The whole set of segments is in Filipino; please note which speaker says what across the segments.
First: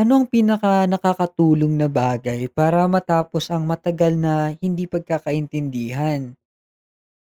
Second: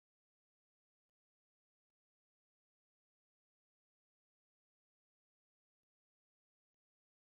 Speaker 1: Ano ang pinaka nakakatulong na bagay para matapos ang matagal na hindi pagkakaintindihan?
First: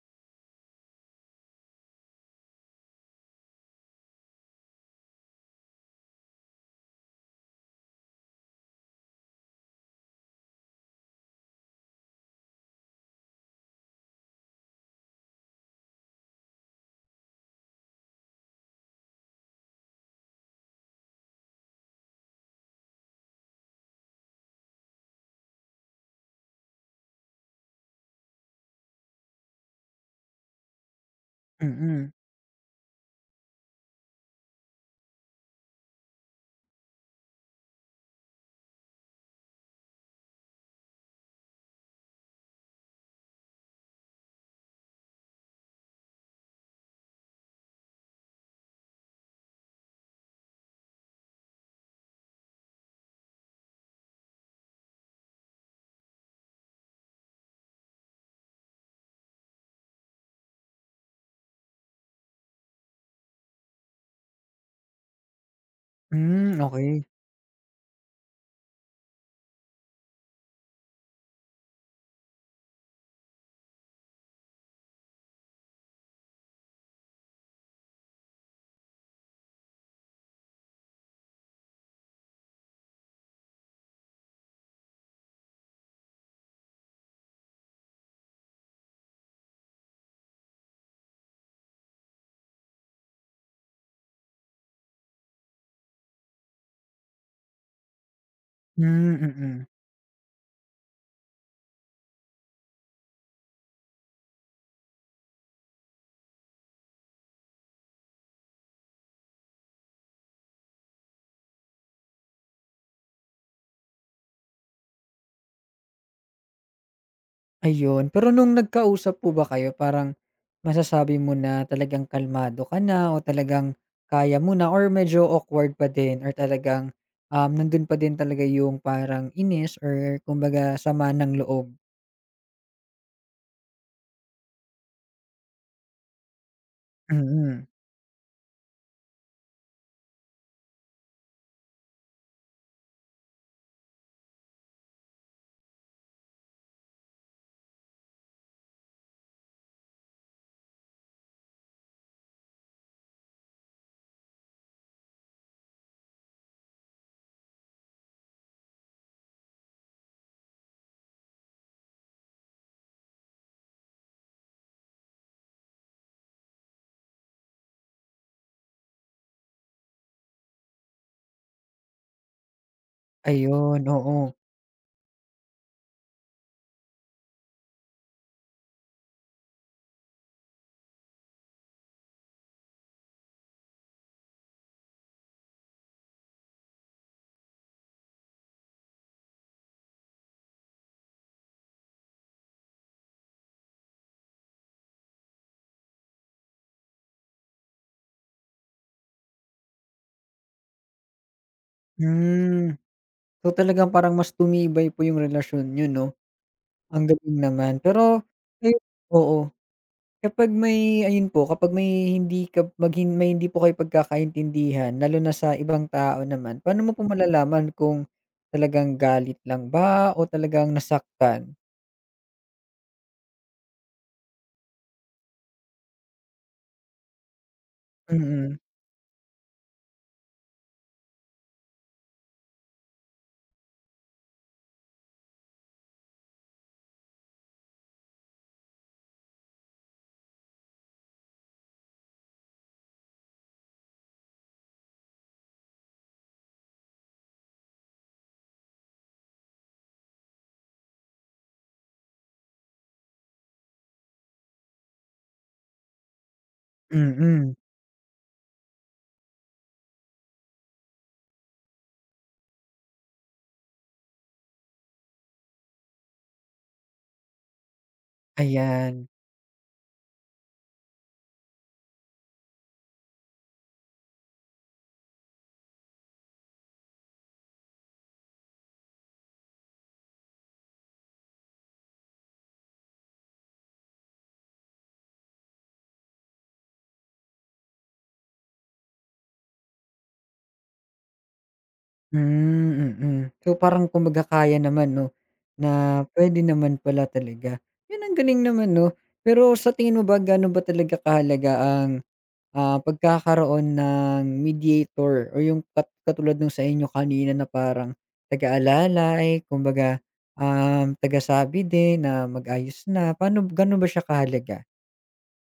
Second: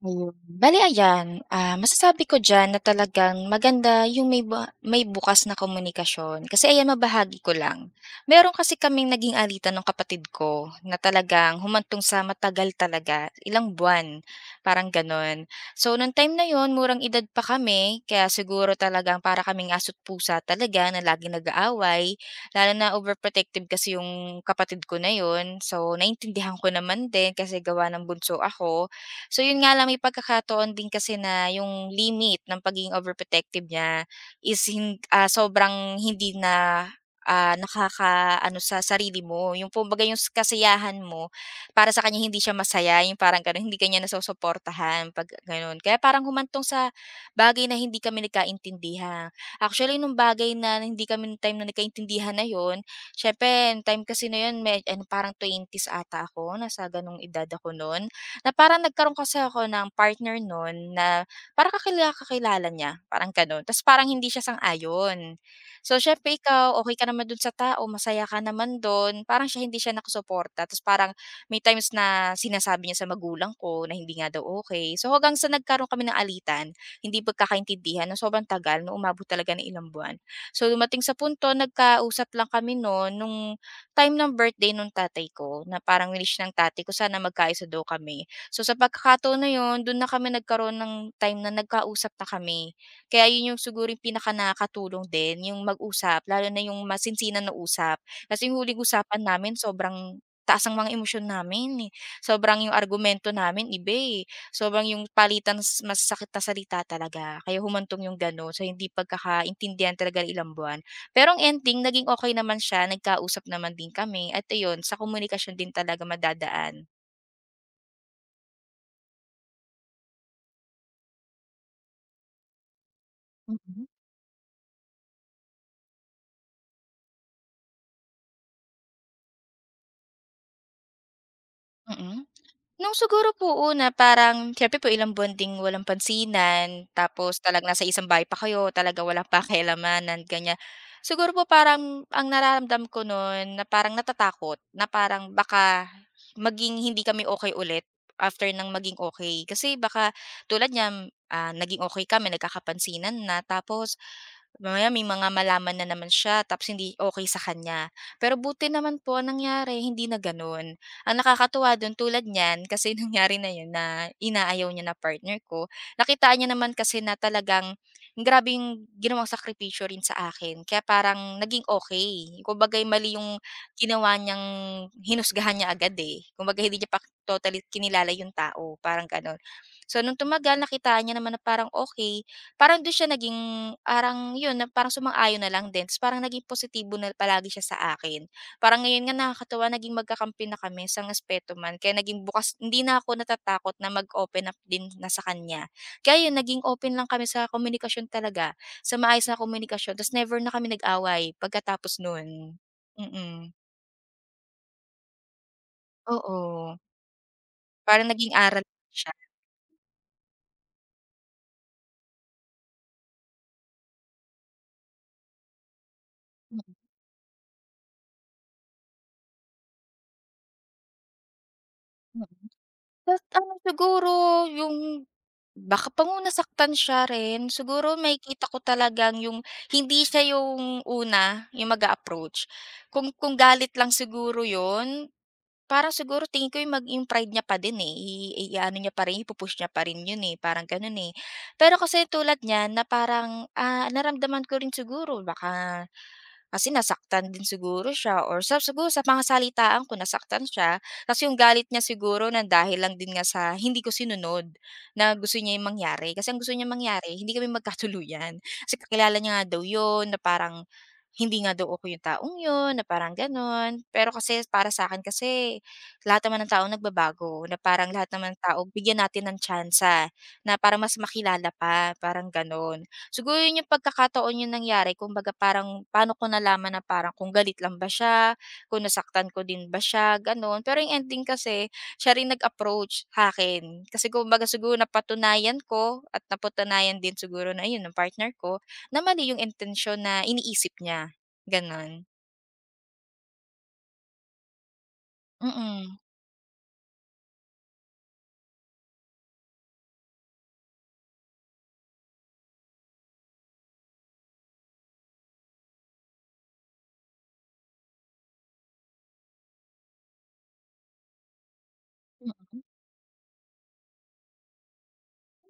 Speaker 2: Ayun. Bale ayan, masasabi ko diyan na talagang maganda yung may bukas na komunikasyon. Kasi ayan, mabahagi ko lang. Meron kasi kaming naging alitan ng kapatid ko na talagang humantong sa matagal talaga, ilang buwan, parang gano'n. So, nung time na yon murang edad pa kami, kaya siguro talagang para kaming aso't pusa talaga na laging nag-aaway, lalo na overprotective kasi yung kapatid ko na yon. So, naintindihan ko naman din kasi gawa ng bunso ako. So yun nga lang, may pagkakataon din kasi na yung
Speaker 1: Mm.
Speaker 2: limit ng pagiging overprotective niya is sobrang hindi na, nakaka ano sa sarili mo. Yung kumbaga yung kasiyahan mo, para sa kanya hindi siya masaya, yung parang gano'n, hindi ka niya nasusuportahan 'pag gano'n. Kaya parang humantong sa bagay na hindi kami nagkaintindihan. Actually, nung bagay na hindi kami nung time na nagkaintindihan na yun, siyempre nung time kasi na yun ano, parang twenties ata ako, nasa gano'ng edad ako noon na parang nagkaroon kasi ako ng partner noon na parang kakilala kakilala niya, parang gano'n. Tapos parang hindi siya sang-ayon. So, siyempre
Speaker 1: Hmm,
Speaker 2: ikaw, okay ka
Speaker 1: okey.
Speaker 2: naman dun sa tao, masaya ka naman dun, parang siya hindi siya nakasuporta. Tapos parang may times na sinasabi niya sa magulang ko na hindi nga daw okay. So, hanggang sa nagkaroon kami ng alitan, hindi pagkakaintindihan ng sobrang tagal na umabot talaga ng ilang buwan. So, dumating sa punto nagkausap lang kami noon nung time ng birthday nung tatay ko na parang wish ng tatay ko sana magkaayos na daw kami. So, sa pagkakataon na yun, dun na kami nagkaroon ng time na nagkausap na kami. Kaya yun yung siguro yung pinaka nakatulong din, yung mag-usap, lalo na yung masinsinan na usap. Kasi yung huling
Speaker 1: Hmm,
Speaker 2: usapan namin,
Speaker 1: mm.
Speaker 2: sobrang taas ang mga emosyon namin, eh. Sobrang yung argumento namin, iba eh. Sobrang yung palitan mas sakit na salita talaga. Kaya humantong yung gano'n. So, hindi pagkakaintindihan talaga ng ilang buwan. Pero ang ending, naging okay naman siya. Nagkausap naman din kami. At ayun, sa komunikasyon din talaga madadaan.
Speaker 1: Ayun, pero nung nagkausap po ba kayo parang masasabi mo na talagang kalmado ka na o talagang
Speaker 2: Mhm.
Speaker 1: kaya mo na or medyo awkward pa din or talagang, nandun pa din talaga yung parang inis or kumbaga sama ng loob?
Speaker 2: Mm-mm. Nung siguro po una parang siyempre po ilang buwan ding walang pansinan, tapos
Speaker 1: Mm.
Speaker 2: talagang nasa isang bahay pa kayo, talaga walang pakialamanan ganyan. Siguro po parang ang nararamdam ko nun na parang natatakot, na parang baka maging hindi kami okay ulit after nang maging okay. Kasi baka tulad niyan, naging okay kami, nagkakapansinan na tapos mamaya may mga malaman na naman siya tapos hindi okay sa kanya. Pero buti naman po ang nangyari hindi na gano'n. Ang nakakatuwa dun tulad niyan kasi nangyari na yun na inaayaw niya na partner ko, nakitaan niya naman kasi na talagang grabe yung ginawang sakripisyo rin sa akin kaya parang naging okey. Kumbaga'y mali yung
Speaker 1: Ayun,
Speaker 2: ginawa
Speaker 1: oo.
Speaker 2: niyang hinusgahan niya agad, eh. Kumbaga hindi niya pa totally kinilala yung tao, parang gano'n. So nung tumagal nakitaan niya naman na parang okay parang dun siya naging parang yun na parang sumang-ayon na lang din ta's parang naging positibo na palagi siya sa akin. Parang ngayon nga nakakatuwa naging magkakampi na kami sa aspeto man kaya naging bukas hindi na ako natatakot na mag-open up din na sa kanya. Kaya yun naging open lang kami sa komunikasyon talaga, sa maayos na komunikasyon ta's never na kami nag-away pagkatapos nun.
Speaker 1: Hmm. So,
Speaker 2: Mm,
Speaker 1: talagang parang mas tumibay po yung relasyon niyo 'no,
Speaker 2: oo.
Speaker 1: ang galing naman.
Speaker 2: Parang
Speaker 1: Pero
Speaker 2: naging aral
Speaker 1: ayun
Speaker 2: siya.
Speaker 1: oo, kapag may ayun po, kapag may hindi ka mag hin may hindi po kayo pagkakaintindihan lalo na sa ibang tao naman,
Speaker 2: Mm,
Speaker 1: paano mo po malalaman kung talagang galit lang ba o talagang nasaktan?
Speaker 2: mm. Ta's ano siguro yung. Baka pa nga nasaktan siya rin. Siguro makikita
Speaker 1: Mm,
Speaker 2: ko talagang yung hindi siya yung una, yung mag-a-approach. Kung galit lang siguro yun, parang siguro tingin ko yung pride niya pa din, eh, i-aano niya pa rin, niya pa rin yun, eh, parang gano'n, eh. Pero kasi tulad niyan na parang, naramdaman ko rin siguro baka kasi nasaktan din siguro siya or sa siguro sa mga salitaan ko nasaktan siya. Kasi yung galit niya siguro ng dahil lang din nga sa hindi ko sinunod na gusto niya yung mangyari. Kasi ang gusto niya mangyari, hindi kami
Speaker 1: mm,
Speaker 2: magkatuluyan. Kasi kakilala niya nga daw yun na parang hindi nga daw ako yung taong yun, na parang ganun. Pero kasi para sa akin kasi lahat naman ng tao nagbabago, na parang lahat naman ng tao bigyan
Speaker 1: ayan.
Speaker 2: natin ng tsansa, na para mas makilala pa, parang ganun. Siguro yun yung pagkakataon yung nangyari kumbaga parang paano ko nalaman na parang kung galit lang ba siya, kung nasaktan ko din ba siya, gano'n. Pero yung ending kasi siya rin nag-approach sa'kin kasi kumbaga siguro napatunayan ko at napatunayan din siguro na yun ng partner ko na mali yung intention na iniisip niya, gano'n.
Speaker 1: Hmm, mm. So, parang kumbaga kaya naman 'no,
Speaker 2: Mm.
Speaker 1: na puwede naman pala talaga. 'Yun ang galing naman 'no, pero sa tingin mo ba gaano ba talaga kahalaga ang pagkakaroon ng mediator o yung katulad nung sa inyo kanina na parang taga-alalay, kumbaga, tagasabi din na mag-ayos na. Paano gano'n ba siya kahalaga?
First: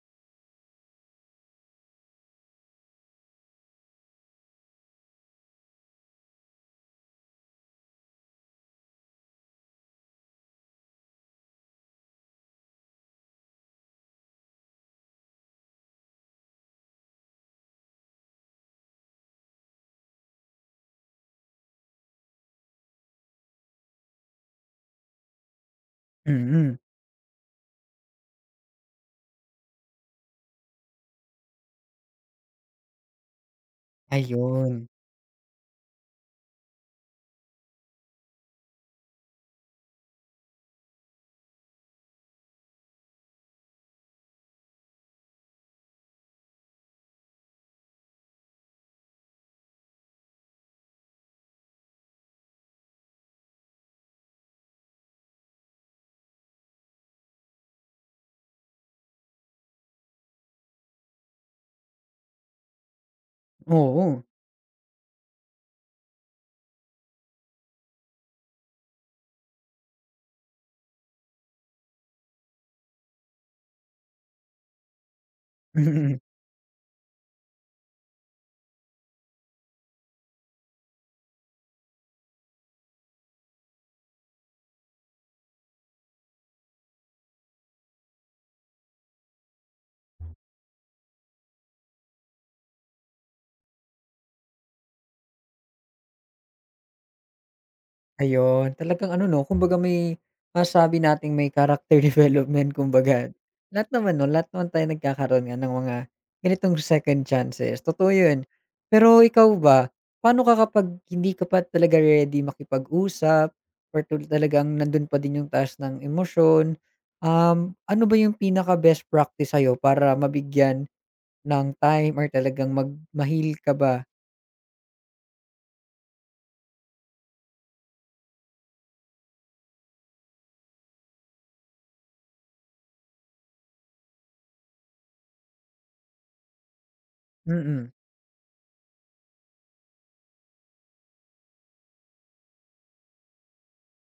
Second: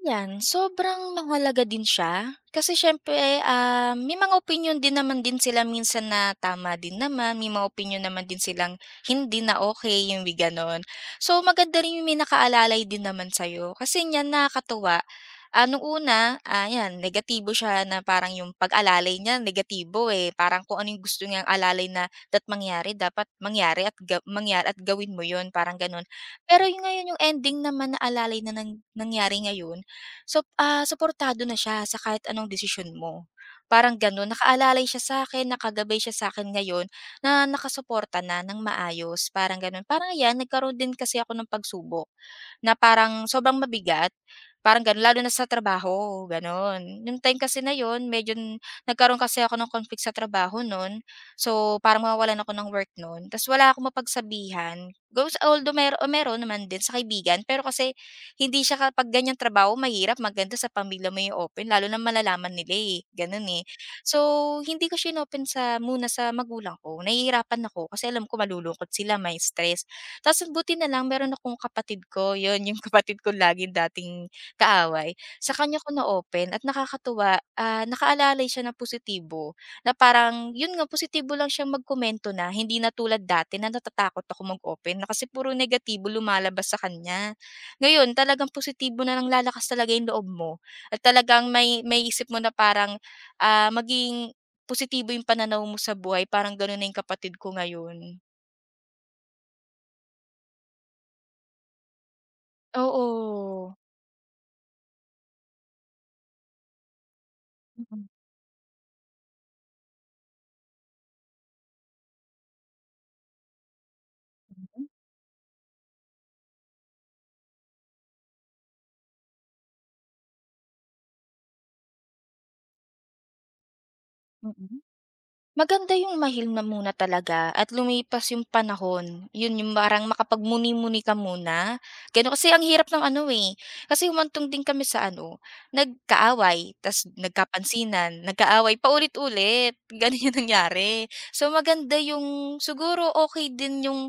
Speaker 2: Yan, sobrang mahalaga din siya kasi siyempre, may mga opinyon din naman din sila minsan na tama din naman, may mga opinyon naman din silang hindi na okay yung may gano'n. So, maganda rin yung may nakaalalay din naman sa'yo kasi niyan nakakatuwa. Ah, nung una, 'yan negatibo siya na parang yung pag-alalay niya negatibo, eh, parang kung ano yung gusto niyang alalay na dapat mangyari at mangyari at gawin mo 'yun, parang gano'n. Pero
Speaker 1: Mm,
Speaker 2: yung ngayon yung ending naman na alalay na nangyari ngayon. Suportado na siya sa kahit anong desisyon mo, parang gano'n. Nakaalalay
Speaker 1: ayun.
Speaker 2: siya sa'kin, nakagabay siya sa akin ngayon na nakasuporta na ng maayos, parang gano'n. Parang 'yan, nagkaroon din kasi ako ng pagsubok na parang sobrang mabigat, parang gano'n lalo na sa trabaho, gano'n. Yung time kasi na 'yun medyo nagkaroon kasi ako ng conflict sa trabaho nun. So, parang nawawalan ako ng work nun ta's wala akong mapagsabihan. Goes although meron naman din sa kaibigan, pero kasi hindi siya kapag ganiyang trabaho mahirap maganda sa pamilya mo i-open lalo na malalaman nila, eh, gano'n, eh. So,
Speaker 1: Oo.
Speaker 2: hindi ko siya open sa muna sa magulang ko, nahihirapan ako kasi alam ko malulungkot sila, may stress. Ta's buti na lang meron akong kapatid ko, 'yun yung kapatid ko laging dating kaaway, sa kanya ko na-open at nakakatuwa, nakaalalay siya ng positibo na parang 'yun nga positibo lang siya magkomento na, hindi na tulad dati na natatakot ako mag-open na kasi puro negatibo lumalabas sa kanya. Ngayon talagang positibo na lang lalakas talaga yung loob mo at talagang may isip mo na parang, maging positibo yung pananaw mo sa buhay parang gano'n na yung kapatid ko ngayon.
Speaker 1: Ayun, talagang ano 'no, kumbaga may masasabi nating may character development kumbaga.
Speaker 2: Oo.
Speaker 1: Lahat naman 'no, lahat naman tayo nagkakaroon nga ng mga ganitong second chances, totoo 'yun. Pero ikaw ba, paano ka kapag hindi ka pa talaga ready makipag-usap or talagang nandun pa din yung taas ng emosyon, ano ba yung pinaka best practice sa'yo para mabigyan ng time or talagang ma-heal ka ba?
Speaker 2: Mm. Maganda yung mahilm na muna talaga at lumipas yung panahon. Yun yung parang makapagmuni-muni ka muna, gano'n. Kasi ang hirap ng ano, eh, kasi humantong din kami sa ano, nagkaaway ta's
Speaker 1: Mm,
Speaker 2: nagkapansinan, nagkaaway paulit-ulit, gano'n yung nangyari. So maganda yung siguro okay din yung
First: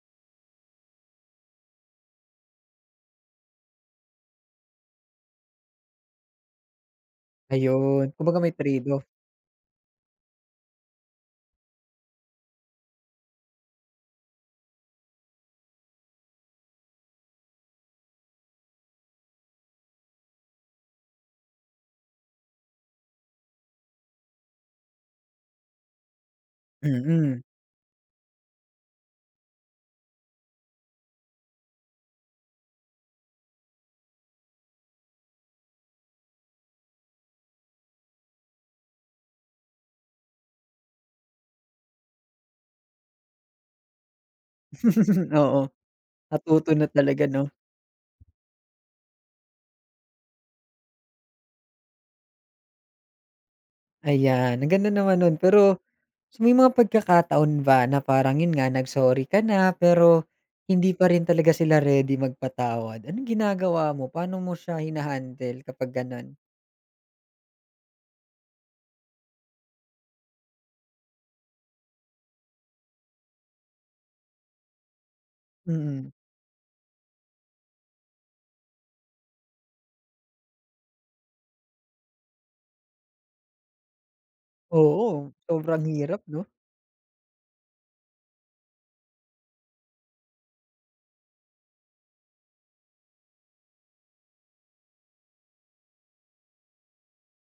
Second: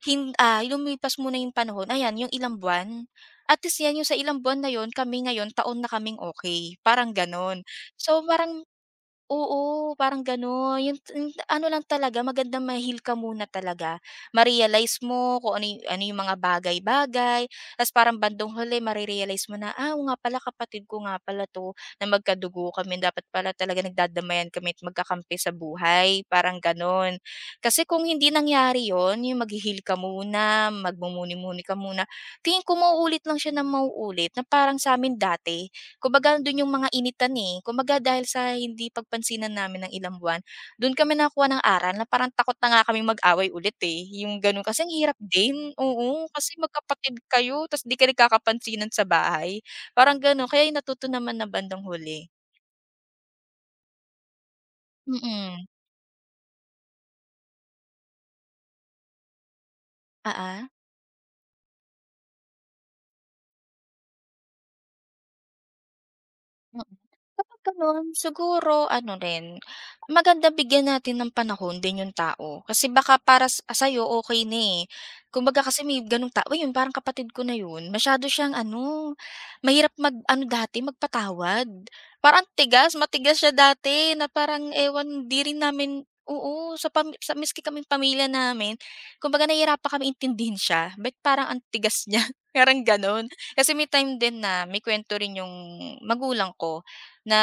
Speaker 2: Hin ah, lumipas muna yung panahon, ayan yung ilang buwan, at least yan yung sa ilang buwan na yun kami ngayon taon na kaming okay parang gano'n.
Speaker 1: ayun,
Speaker 2: So
Speaker 1: kumbaga may
Speaker 2: parang
Speaker 1: trade-off,
Speaker 2: oo, parang gano'n yung ano lang talaga maganda heal ka muna talaga, ma-realize mo kung ano yung mga bagay-bagay, ta's parang bandong huli mare-realize mo na, "Ah, oo nga pala kapatid ko nga pala 'to, na magkadugo kami dapat pala talaga nagdadamayan kami at magkakampi sa buhay," parang gano'n.
Speaker 1: mm.
Speaker 2: Kasi kung hindi nangyari yon, yung maghi-heal ka muna, magmumuni-muni ka muna, tingin ko mauulit lang siya nang mauulit na parang sa'min dati. Kumbaga andun yung mga initan, eh. Kumbaga dahil sa hindi pagpansinan namin ng ilang buwan, dun kami nakakuha ng aral na parang takot na nga kaming mag-away ulit, eh, yung gano'n. Kasi ang hirap
Speaker 1: Oo.
Speaker 2: din, oo, kasi
Speaker 1: Natuto na
Speaker 2: magkapatid
Speaker 1: talaga 'no?
Speaker 2: kayo ta's 'di kayo nagkakapansinan sa bahay, parang gano'n. Kaya yung natuto naman na bandang huli.
Speaker 1: Ayan, ang ganda naman nun. Pero
Speaker 2: Mm,
Speaker 1: so may mga pagkakataon ba na parang yun nga nag-sorry ka na pero
Speaker 2: oo.
Speaker 1: hindi pa rin talaga sila ready magpatawad. Anong ginagawa mo? Paano mo siya hina-handle kapag gano'n?
Speaker 2: Kapag gano'n, siguro ano rin, maganda bigyan natin ng panahon din yung tao. Kasi baka para sa'yo okey na, eh. Kumbaga kasi may
Speaker 1: Mm.
Speaker 2: gano'ng tao, "Uy, yun parang kapatid ko na yun, masyado siyang ano, mahirap mag-ano dati, magpatawad. Parang tigas, matigas siya dati na parang
Speaker 1: Oo,
Speaker 2: ewan, di rin
Speaker 1: sobrang
Speaker 2: namin
Speaker 1: hirap 'no?
Speaker 2: oo, sa miski kaming pamilya namin, kumbaga nahihirapan kami intindihin siya, ba't parang ang tigas niya, parang gano'n. Kasi may time din na may kuwento rin yung magulang ko, na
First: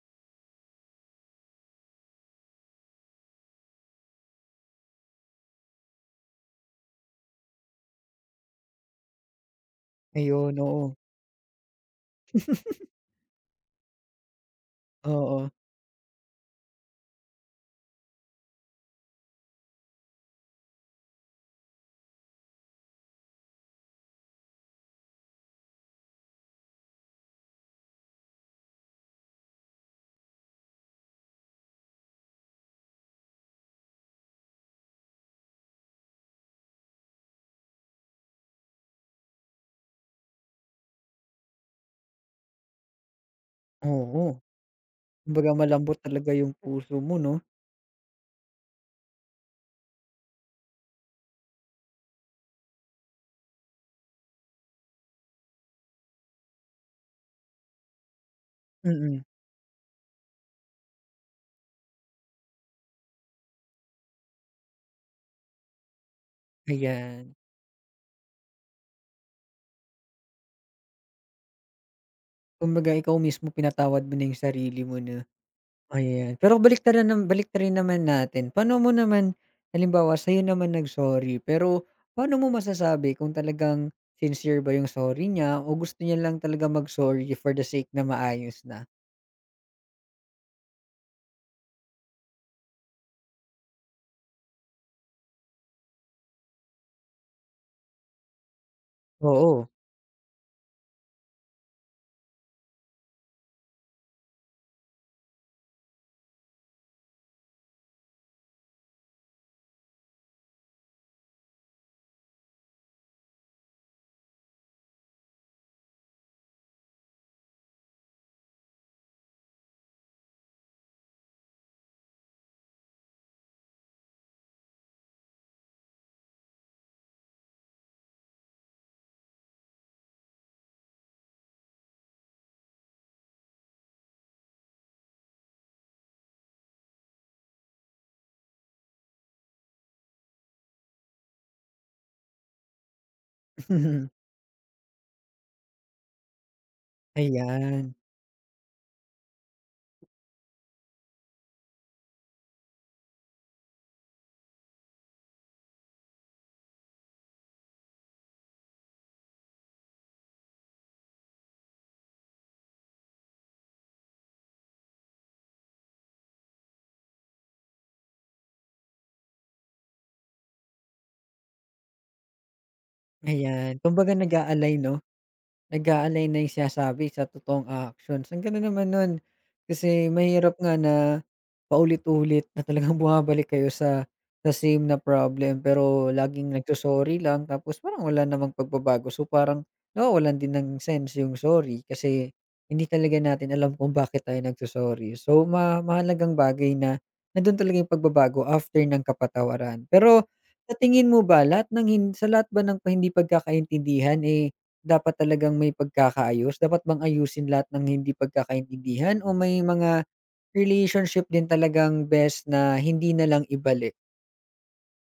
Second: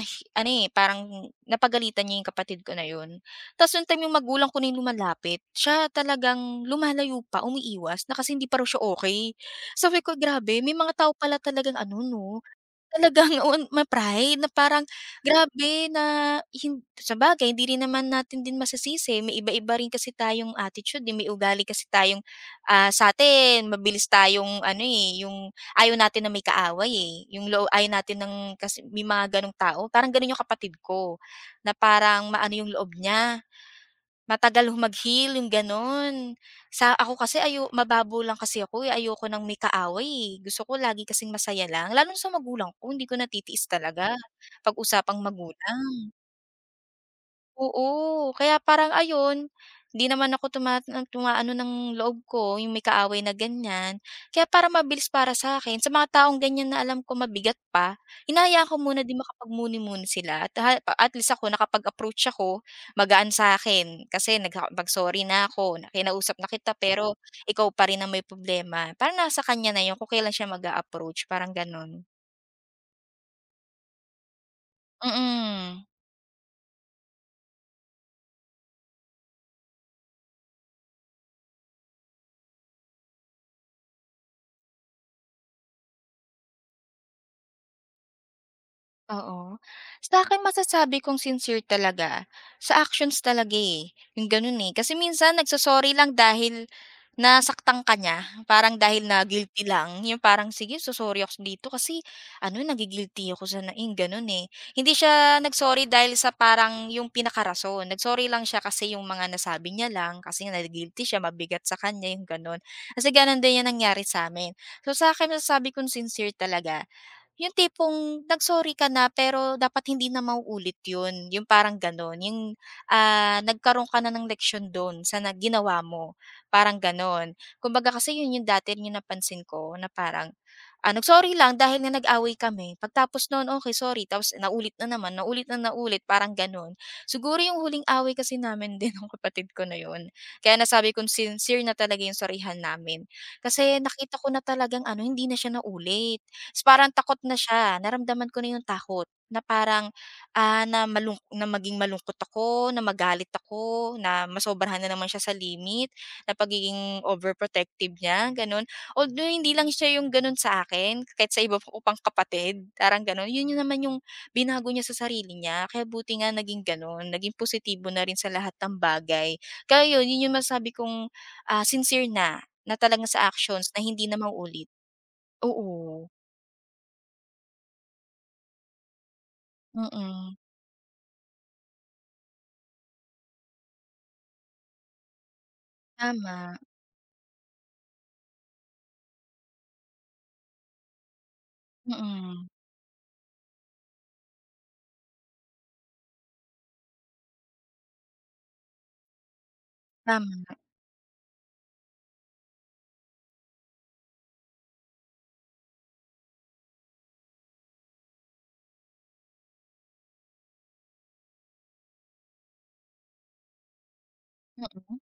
Speaker 2: ano, eh, parang napagalitan niya yung kapatid ko na yun. Ta's yung time yung magulang ko na yung lumalapit, siya talagang lumalayo pa, umiiwas na kasi hindi pa raw siya okay. Sabi ko,
Speaker 1: Ayun,
Speaker 2: "Grabe, may
Speaker 1: oo.
Speaker 2: mga tao pala talagang ano 'no, talagang on may pride na parang
Speaker 1: Oo,
Speaker 2: grabe na hin sabagay hindi rin naman natin din masisisi may iba-iba rin kasi tayong attitude, eh, may ugali kasi tayong, sa'tin mabilis tayong ano, eh, yung ayaw natin na may kaaway, eh, yung ayaw natin ng kasi may mga gano'ng tao parang gano'n yung kapatid ko, na parang maano yung loob niya. Matagal mag-heal yung gano'n. Sa ako kasi mababaw lang kasi ako, eh, ayoko nang may kaaway, eh. Gusto ko lagi kasing masaya lang lalo na sa magulang ko, hindi ko natitiis talaga
Speaker 1: oo.
Speaker 2: pag usapang
Speaker 1: Kumbaga malambot
Speaker 2: magulang.
Speaker 1: talaga yung puso mo 'no?
Speaker 2: Oo, kaya parang ayun, 'di naman ako tumaano ng loob ko, yung may kaaway na ganyan. Kaya parang mabilis para sa akin sa mga taong ganyan na alam ko mabigat pa, hinahayaan ko muna din
Speaker 1: Mm,
Speaker 2: makapagmuni-muni sila at at least ako nakapag-approach ako, magaan sa'kin. Kasi nakakapag-sorry na ako, na kinausap na kita, pero
Speaker 1: ayan.
Speaker 2: ikaw pa rin ang may problema. Parang nasa kanya na yun kung kailan siya mag approach, parang gano'n.
Speaker 1: Kumbaga ikaw mismo pinatawad mo na yung sarili mo 'no?
Speaker 2: Mm.
Speaker 1: Ayan, pero baliktarin naman natin. Paano mo naman halimbawa sa'yo naman nag-sorry, pero paano mo masasabi kung talagang sincere ba yung sorry niya o gusto niya lang talaga mag-sorry for the sake na maayos na?
Speaker 2: Oo. Sa akin masasabi kong sincere talaga, sa actions talaga, eh, yung gano'n, eh. Kasi minsan nagso-sorry lang dahil nasaktan ka niya, parang dahil na guilty
Speaker 1: Oo.
Speaker 2: lang, yung parang, "Sige so-sorry ako dito kasi ano nagi-guilty ako sa naing yung gano'n, eh." Hindi siya nag-sorry dahil sa parang yung pinakarason, nag-sorry lang siya kasi yung mga nasabi niya lang, kasi nga nagi siya, mabigat sa kanya, yung gano'n. Kasi gano'n din yung nangyari sa'min. So, sa akin masasabi kong sincere talaga yung tipong nag-sorry ka na pero dapat hindi na mauulit yun, yung parang gano'n. Yung, nagkaroon ka na ng leksiyon dun sa na ginawa mo, parang gano'n. Kumbaga kasi yun yung dati rin yung napansin ko na parang, nag-sorry lang dahil nga nag-away kami, pagtapos nun, okay sorry, tapos naulit na naman, naulit na naulit, parang gano'n. Siguro yung huling away kasi namin din nung kapatid ko na yun, kaya nasabi kong sincere na talaga yung sarihan namin. Kasi nakita ko na talagang ano, hindi na siya naulit. Ta's parang takot na siya,
Speaker 1: Ayan,
Speaker 2: naramdaman ko na yung takot na parang, na maging malungkot ako, na magalit ako, na masobrahan na naman siya sa limit, na pagiging overprotective niya, gano'n. Although hindi lang siya yung gano'n sa akin, kahit sa iba ko pang kapatid, parang gano'n. Yun yung naman yung binago niya sa sarili niya, kaya buti nga naging gano'n, naging positibo na rin sa lahat ng bagay. Kaya yun, yun yung masabi kong, sincere na, na talagang sa actions
Speaker 1: ayan.
Speaker 2: na hindi
Speaker 1: Kumbaga
Speaker 2: na mauulit.
Speaker 1: nag-a-align 'no?
Speaker 2: Oo,
Speaker 1: Nag-aalay na yung sinasabi sa totoong actions. Ang ganda naman nun, kasi
Speaker 2: mm.
Speaker 1: mahirap nga na paulit-ulit na talagang bumabalik kayo sa same na problem pero laging
Speaker 2: Tama,
Speaker 1: nagso-sorry lang tapos parang wala namang pagbabago. So, parang nawawalan din ng sense yung sorry kasi
Speaker 2: mm,
Speaker 1: hindi talaga natin alam kung bakit tayo nagso-sorry. So, mahalagang bagay na nandun talaga yung pagbabago after ng kapatawaran. Pero
Speaker 2: tama,
Speaker 1: sa tingin mo ba lahat ng hin sa lahat ba ng hindi pagkakaintindihan, eh dapat talagang may pagkakaayos? Dapat bang ayusin lahat ng hindi pagkakaintindihan o may mga relationship din talagang best na hindi na lang ibalik?
Speaker 2: mm.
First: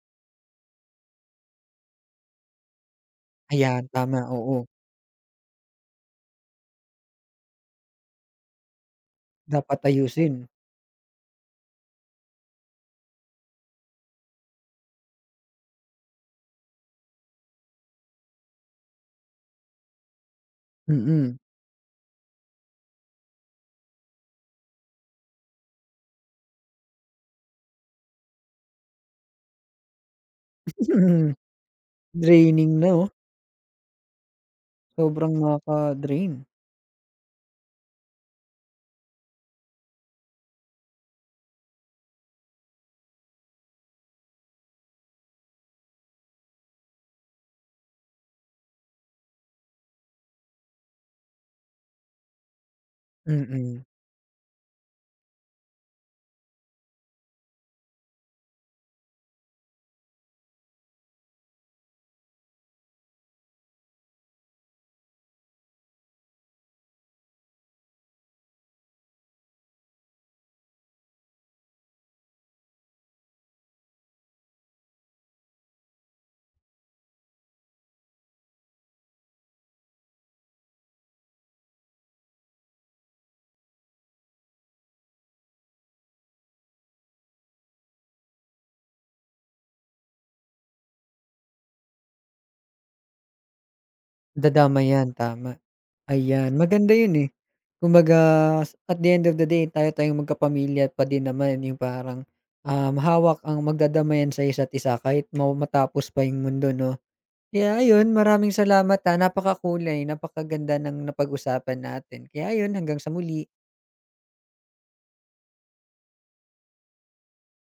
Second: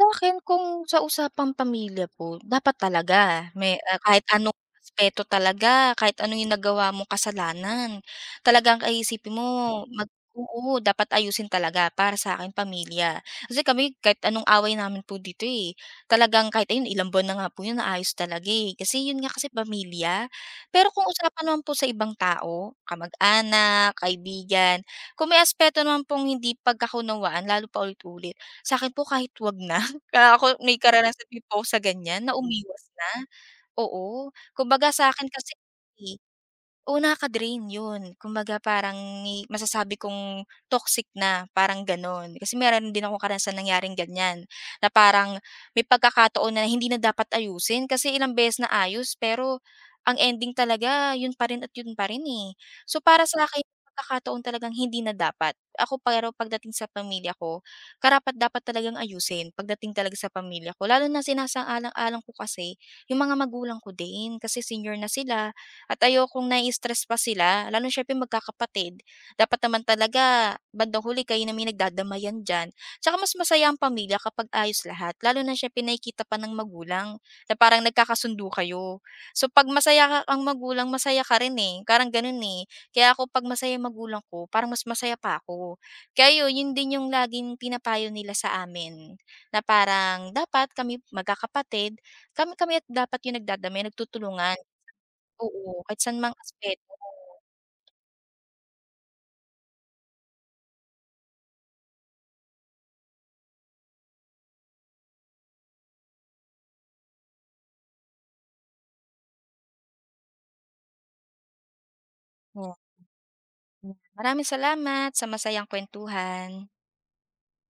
Speaker 2: Sa'kin kung sa usapang pamilya po, dapat talaga may,
Speaker 1: Ayan, tama,
Speaker 2: kahit anong
Speaker 1: oo.
Speaker 2: aspeto talaga, kahit ano yung nagawa mong kasalanan, talagang ay isipin mo
Speaker 1: Dapat ayusin,
Speaker 2: oo, dapat ayusin talaga para sa'kin pamilya. Kasi kami kahit anong away namin po dito, eh, talagang kahit ayun ilang buwan na nga po yun naayos talaga, eh, kasi yun nga kasi pamilya. Pero kung
Speaker 1: mm.
Speaker 2: usapan naman po sa ibang tao, kamag-anak, kaibigan, kung may aspeto naman pong hindi pagkakunawaan lalo paulit-ulit, sa'kin po kahit 'wag na. Kaya ako may karanasan din po ako sa ganyan na
Speaker 1: Draining
Speaker 2: umiwas
Speaker 1: na,
Speaker 2: na.
Speaker 1: oh.
Speaker 2: Oo, kumbaga sa akin
Speaker 1: Sobrang
Speaker 2: kasi
Speaker 1: nakaka-drain,
Speaker 2: oo, nakaka-drain 'yun. Kumbaga parang ni masasabi kong toxic na, parang gano'n. Kasi meron din ako karanasan nangyaring ganiyan, na parang may pagkakataon na hindi na dapat ayusin kasi ilang beses naayos pero ang ending talaga 'yun pa rin at 'yun pa rin, eh. So, para sa'kin
Speaker 1: mm.
Speaker 2: pagkakataon talagang hindi na dapat. Ako pero pagdating sa pamilya ko, karapat-dapat talagang ayusin pagdating talaga sa pamilya ko lalo na sinasaalang-alang ko kasi yung mga magulang ko din kasi senior na sila at ayokong nai-stress pa sila lalo na siyempre magkakapatid. Dapat naman talaga bandang huli kayo na may nagdadamayan diyan. Tsaka mas masaya ang pamilya kapag ayos lahat lalo na siyempre nakikita pa ng magulang na parang nagkakasundo kayo. So pag masaya ka ang magulang, masaya ka rin, eh, parang ganun, eh. Kaya ako pag masaya yung magulang ko, parang mas masaya pa ako. Kaya yun, yun din yung laging pinapayo nila sa amin na parang dapat kami magkakapatid kami kami at dapat yung nagdadamay, nagtutulungan.
Speaker 1: Dadamay 'yan, tama.
Speaker 2: Oo, kahit saan mang
Speaker 1: Ayan,
Speaker 2: aspeto.
Speaker 1: maganda 'yun, eh. Kumbaga at the end of the day tayo tayong magkapamilya pa din naman yung parang, hawak ang magdadamayan sa isa't isa kahit matapos pa yung mundo 'no? Kaya ayun, maraming salamat, napakakulay, napakaganda ng napag-usapan natin. Kaya ayun,
Speaker 2: Oo,
Speaker 1: hanggang sa muli.
Speaker 2: hmm. Maraming salamat sa masayang kuwentuhan.